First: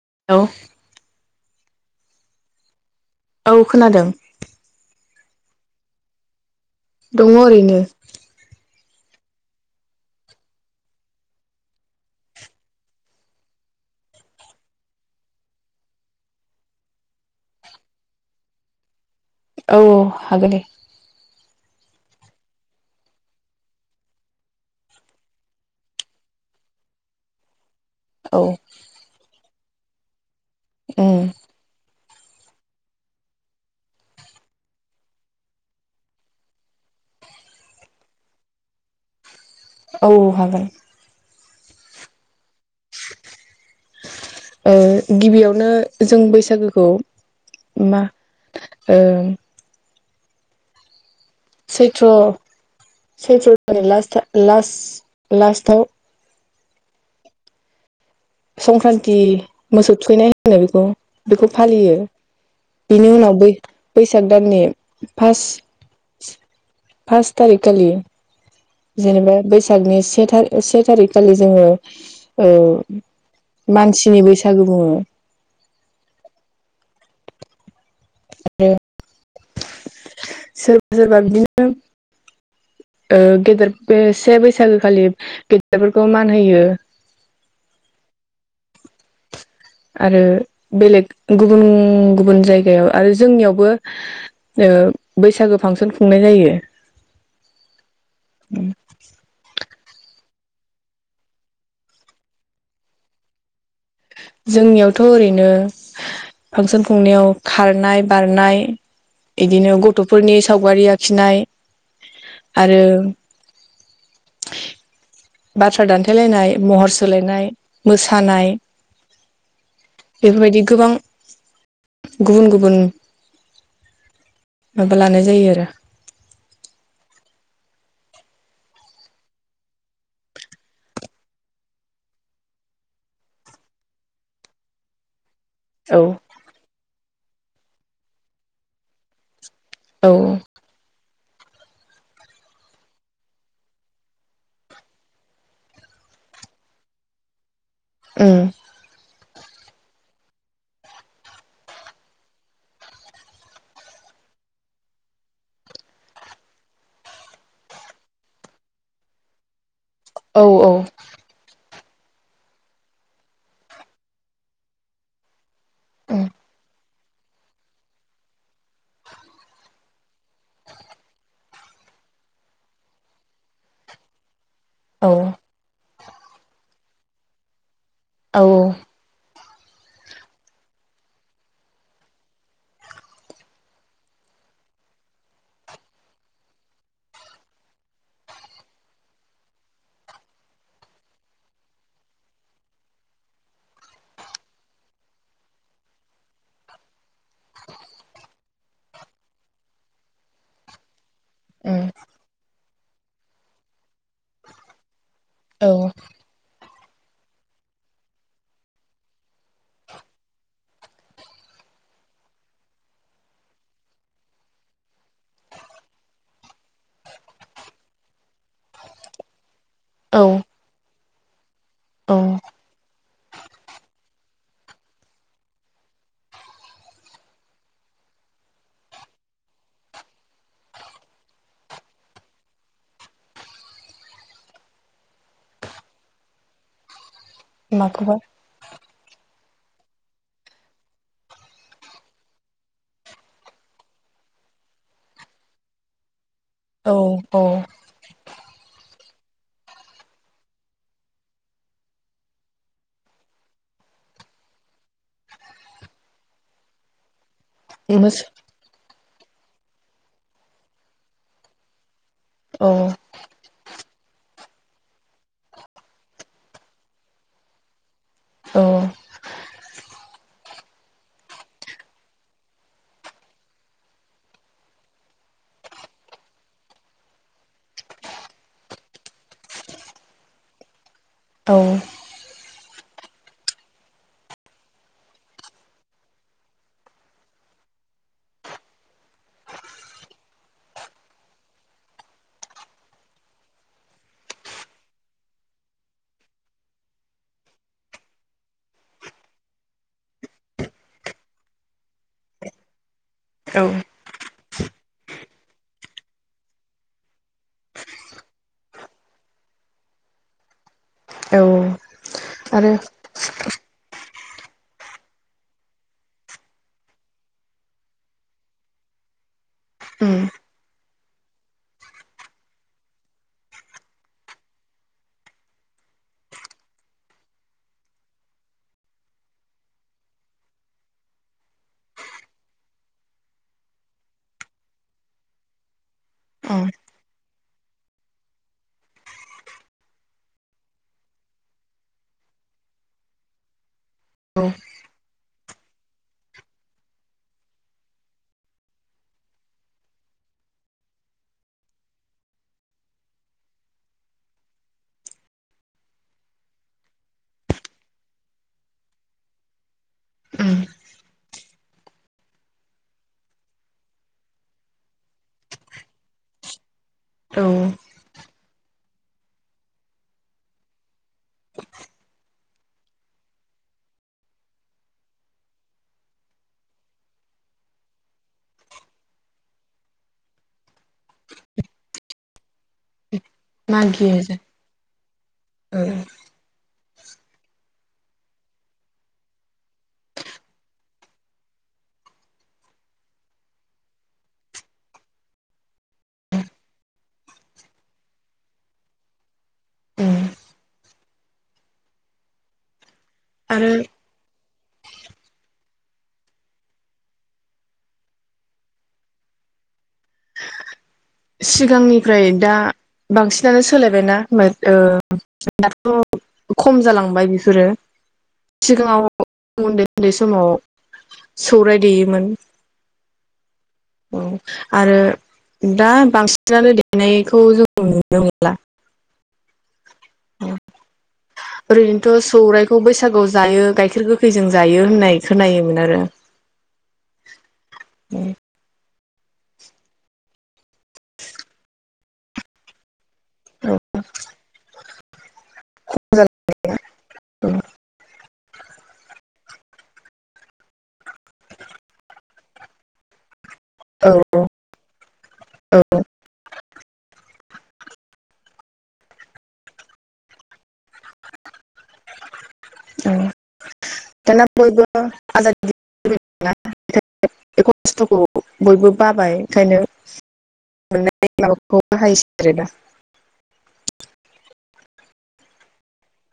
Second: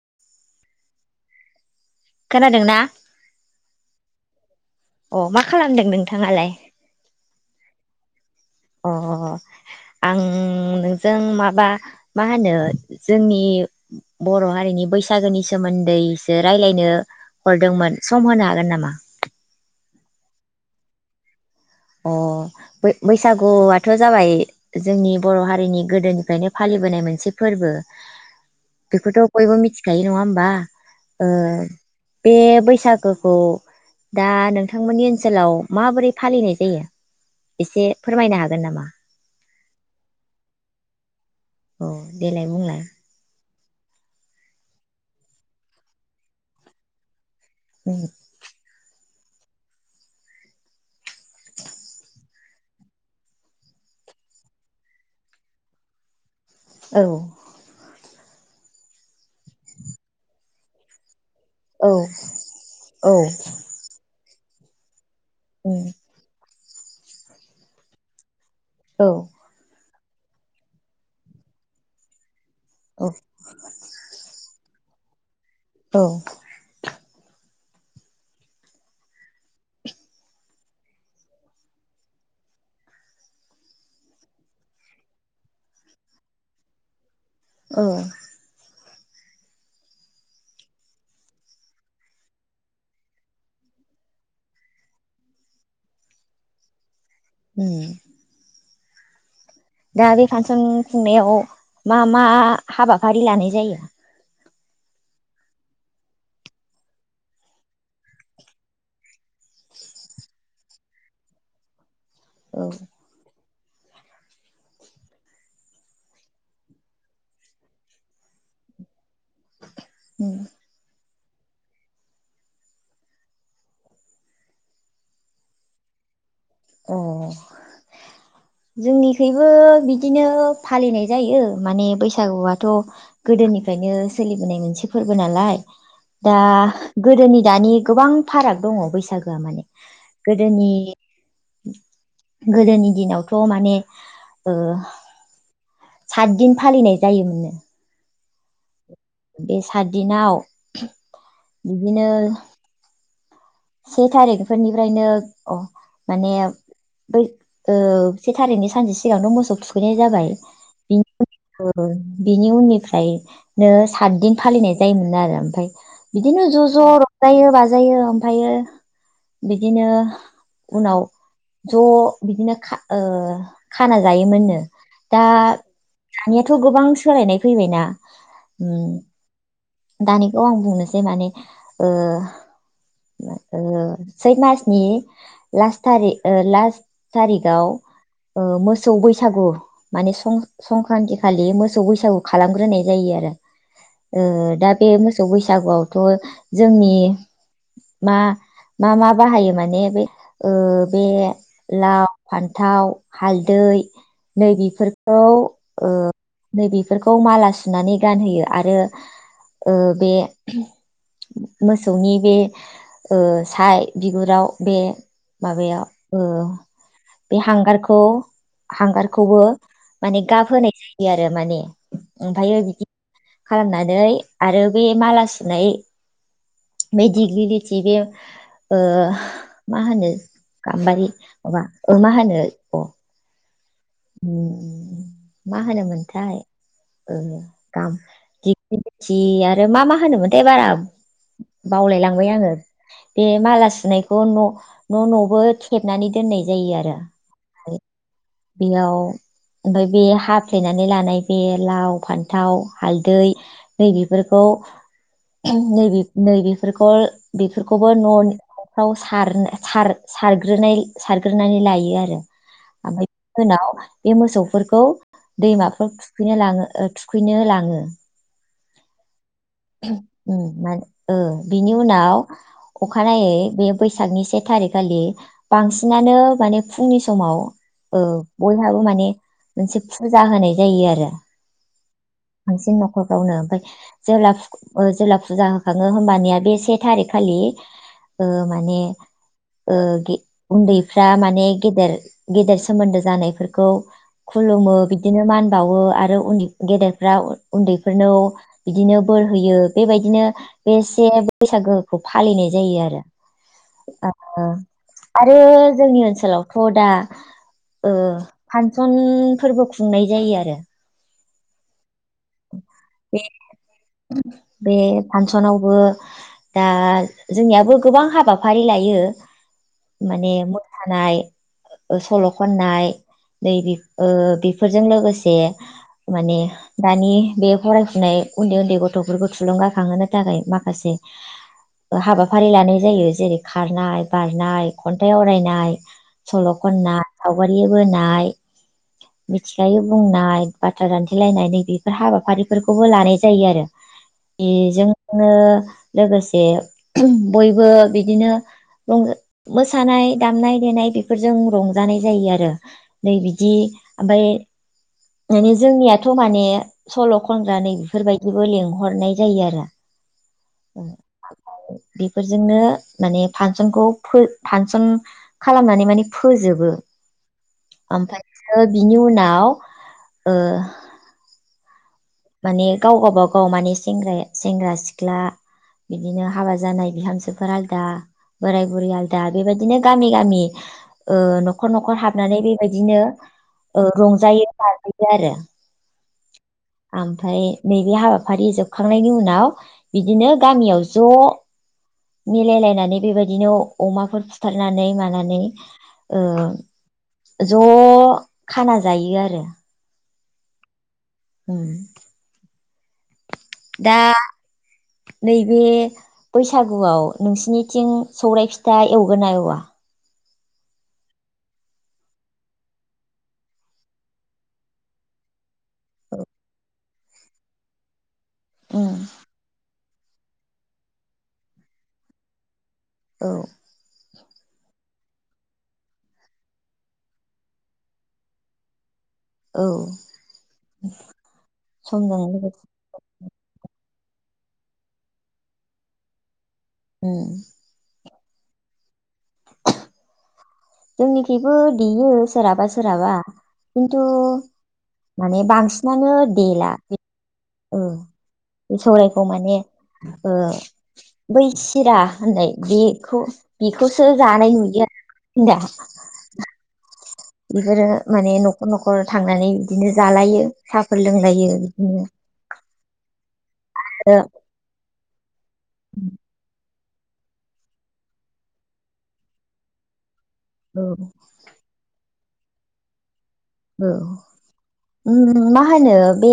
[unintelligible] खोनादोंना औ खोनादों अ मा खालामदों नोंथाङालाय? दङ ओरैनो अ आं नोंजों माबा मा होनो जोंनि बर' हारिनि बैसागोनि सोमोन्दैसो राय्लायनो हरदोंमोन सम होनो हागोन नामा? औ होगोनदे अ बैसागुआथ जाबाय जोंनि बर'हारिनि गोदोनिफ्रायनो फालिबोनाय मोनसे फोरबो औ बेखौथ बयबो मिथि खायो नङा होमबा। उम ओ बे बैसागोखौ दा नोंथांमोननि ओनसोलाव माबोरै फालिनाय जायो एसे फोरमायनो हागोन नामा? औ हागोन। औ देलाय बुंलाय ओ गिबियावनो जों बैसागोखौ मा ओ सैथ्र सैथ्र ला ला लास्टाव औ संक्रान्ति मोसौ थुखैनाय होनो बेखौ बेखौ औ फालियो बिनि उनाव बै बैसाग [unintelligible] फास फास थारिख खालि। औ जेनेबा बैसागनि से थारि से थारिख खालि जोङो औ मानसिनि बैसागु बुङो औ। आरो। सोरबा सोरबा बिदिनो ओ गेदेर बे से बैसागो खालि गेदेरफोरखौ मान होयो औ। आरो बेलेग गुबुन गुबुन जायगायाव आरो जोंनियावबो बैसागो ओ फांसन खुंनाय जायो। हम। ओम दा बे फांसन खुंनायाव मा मा हाबाफारि लानाय जायो? जोंनियावथ ओरैनो फांसन खुंनायाव खारनाय बारनाय इदिनो गथ' फोरनि सावगारि आखिनाय औ आरो बाथ्रा दान्थेलायनाय महर सोलायनाय मोसानाय बेफोरबायदि गोबां गुबुन गुबुन माबा लानाय जायो आरो औ जोंनिखबो बिदिनो फालिनाय जायो माने बैसागुआथ' गोदोनिफ्रायनो सोलिबोनाय मोनसे फोरबो नालाय दा गोदोनि दानि गोबां फाराग दङ बैसागोआ माने औ गोदोनि गोदोनि दिनावथ माने ओ सात दिन फालिनाय जायोमोननो उम। बे सातदिनाव बिदिनो से थारिख फोरनिफ्रायनो अ माने बै ओ से थारिखनि सानसे सिगांथ मोसौ थुख खैनाय जाबाय औ औ बिनि ओ बिनि उननिफ्रायनो सातदिन फालिनाय जायोमोन आरो ओमफ्राय उम बिदिनो ज ज रं जायो बाजायो ओम ओमफ्रायो बिदिनो उनाव ज बिदिनो खा ओ खाना जायोमोननो औ दा दानियाथ गोबां सोलायनाय फैबायना। उम। दानिखौ आं बुंनोसै माने ओ ओ सैथ मासनि लास थारि लास थारिखाव मोसौ बैसागु माने सं-संक्रान्ति खालि मोसौ बैसागु खालामग्रोनाय जायो आरो ओ दा बे मोसौ बैसागुआवथ जोंनि मा मा मा बाहायो माने बे ओ बे लाव फान न्थाव हालदै नै बेफोरखौ औ ओ नै बेफो बेफोरखौ माला सुनानै गानहोयो आरो ओ बे मोसौनि बे ओ साय बिगुराव बे माबाया ओ बे हांगारखौ हांगारखौबो माने औ गाबहोनाय जायो आरो माने औ ओमफ्रायो बिदि खालामनानै आरो बे माला सुनाय बै दिग्लिलिथि बे ओ मा होनो गाम्बारि माबा मा होनो अ ओम मा होनोमोनथाय ओ माखौबा गाम-दिग्लिलिथि आ रो मा मा होनोमोनथाय बारा बावलाय लांबाय आङो बे माला सुनायखौ न न नबो थेबनानै दोन दोननाय जायो औ आरो औ बेयाव ओमफ्राय बे हाफ्लेनानै लानाय बे लाव फान्थाव हालदै नै बेफोरखौ नै बेफ-फोरखौ बेफोरखौबो न' मोसौ न'फ्राव सारनो-सार-सारग्रोनाय-सारग्रोनानै लायो आरो औ ओमफ्राय उनाव बे मोसौफोरखौ दैमाफोर थुखैनो लाङो थुखैनो लाङो औ मान बिनि उनाव अखानायै बे बैसागनि से थारिकखालि बांसिनानो माने फुंनि समाव ओ बयहाबो माने मोनसे फुजा होनाय जायो आरो औ बांसिन नखरफ्रावनो ओमफ्राय जे जेब्ला फुजा होखाङो होमबानिया बे से थारिख खालि ओ माने उन्दैफ्रा ओ माने गेदेर गेदेर सोमोन्दो जानायफोरखौ खुलुमो बिदिनो मान बावो आरो उन्दै गेदेरफ्रा उन्दैफोरनाव बिदिनो बोर होयो बेबायदिनो बेसे बैसागोखौ फालिनाय जायो आरो औ आरो जोंनि ओनसोलावथ' दा ओ फानसन फोरबो खुंनाय जायो आरो औ आरो बे बे फासनावबो दा जोंनियाबो गोबां हाबाफारि लायो उम माने मोसानाय सल' खननाय नै बेफोर ओ बेफोरजों लोगोसे माने दानि बे फरायफुनाय उन्दै उन्दै गथफोरखौ थुलुंगाखांहोनो थाखाय माखासे हाबाफारि लानाय जायो जेरै खारनाय बारनाय खन्थाइ आवरायनाय सल औ खननाय सावगारि बोनाय मिथिखायै बुंनाय बाथ्रा रान्थिलायनाय बेफोर हाबाफारिफोरखौबो लानाय जायो आरो औ बे जों ओ लोगोसे बयबो बिदिनो रंजा मोसानाय दामनाय देनाय बेफोरजों रंजानाय जायो आरो नै बिदि ओमफाय मानि जोंनियाथ माने सल खनग्र नै बेफोरबायदिबो लेंंहरनाय जायो आरो उम [inaudible] बेफोरजोंनो माने फानसनखौ फानसन खालामनानै माने फोजोबो औ ओमफायसो बिनि उनाव ओ माने गाव गावबागाव माने सेंग-सेंग्रा सिख्ला बिदिनो हाबा जानाय बिहामजोफोर आलदा बोराय बुरै आलदा बेबायदिनो गामि गामि ओ नखर नखर हाब नानै बेबायदिनो ओ मागियो जों रंजायो बाजायो आरो औ ओमफ्राय नैबे हाबाफारि जोबखांनायनि उनाव बिदिनो गामियाव ज मिलायलायनानै बेबायदिनो अमाफोर फुथारनानै मानानै ओ ज खाना जायो आरो उम उम आरो दा नैबे बैसागुआव नोंसिनिथिं सौराइ फिथा एवगोना एवा? सिगांनिफ्राय दा बांसिनानो सोलायबायना ओ दाथ खम जालांबाय बेफोरो उम सिगाङाव [unintelligible] उन्दै समाव सौराय देयोमोन औ आरो दा बांसिनानो देनायखौ जों नुनो मोनला औ ओरैनोथ समजों लोगोसे सौरायाइखौ बैसागुआव जायो गाय खेर गोखैजों जायो होननाय खोनायोमोन आरो उम [inaudible] जोंनिखिबो बि उम सोरहाबा सोरहाबा औ खिन्थु माने बांसिनानो औ देला औ बे सौरायखौ माने ओ बै सिरा होननाय बेखौ बेखौसो औ जानाय नुयो दा बेफोरो माने नखर नखर थांनानै बिदिनो जालायो सा फोर लोंलायो बिदिनो आरो दाना बयबो आजादि [unintelligible] [unintelligible] खस्थखौ बयबो बाबाय ओंखायनो औ [unintelligible] [unintelligible] औ मा ओम होनो बे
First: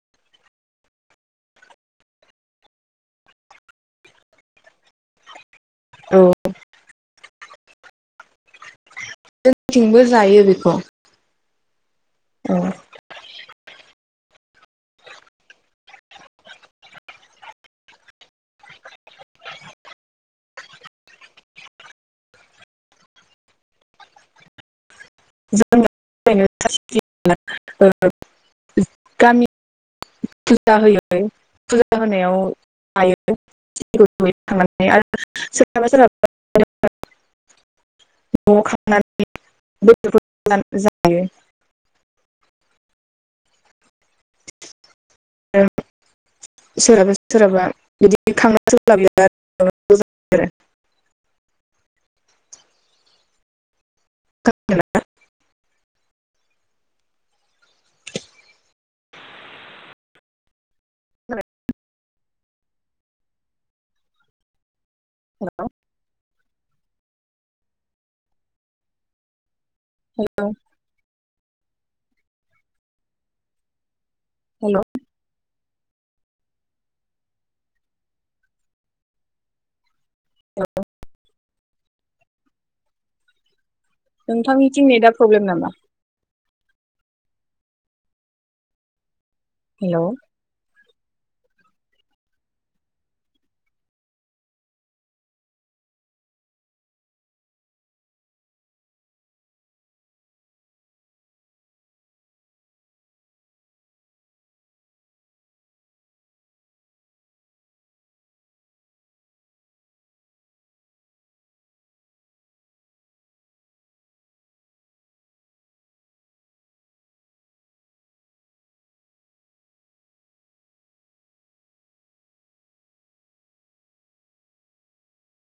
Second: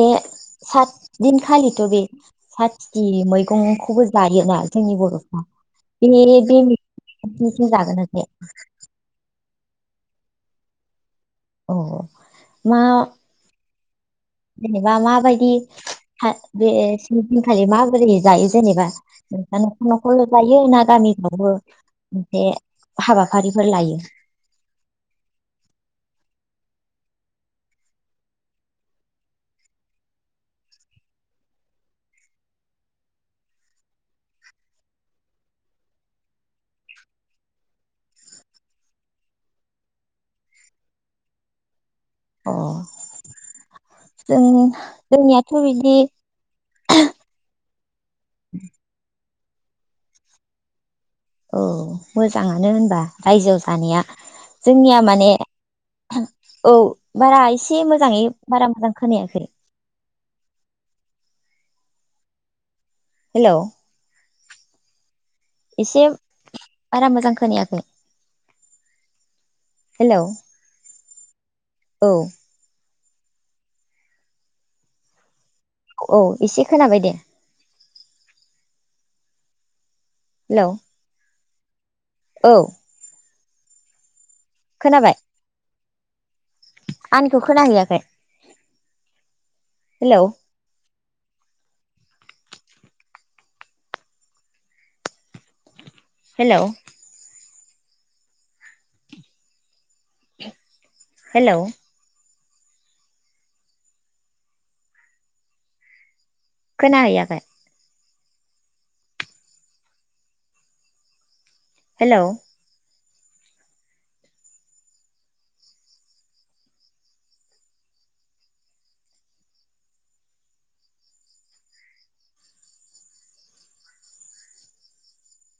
सात दिनखालिथ बे सातथिथि मैगंखौबो जायोना जोंनि बरफ्रा औ बिनि [unintelligible] जागोन ना जाया? जोंथिंबो जायो बेखौ औ औ मा? जेनेबा लाबायदि बे दिनखालि माबोरै जायो जेनेबा न'खर न'खरल' जायो ना गामिफ्रावबो मोनसे हाबाफारिफोर लायो? [inaudible] गामि फुजा होयो फुजा होनायाव लायो आरो सोरहाबा सोरहाबा न'आव खांनानै [inaudible] जायो। अ। जों जोंनियाथ' बिदि सोरहाबा सोरहाबा बिदि खांना सोलाबियाव [inaudible] औ दानिया जोंनिया माने औ बारा एसे मोजाङै बारा मोजां खोनायाखै। हेलौ। एसे बारा मोजां खोनायाखै। हेलौ। औ। हेलौ। औ एसे खोनाबाय दे। हेलौ। औ। नोंथांनिथिं नेदा खोनाबाय प्रब्लेम नामा? आंनिखौ खोनाहैयाखै? हेलौ। हेलौ। हेलौ खोनाहैयाखै? हेलौ।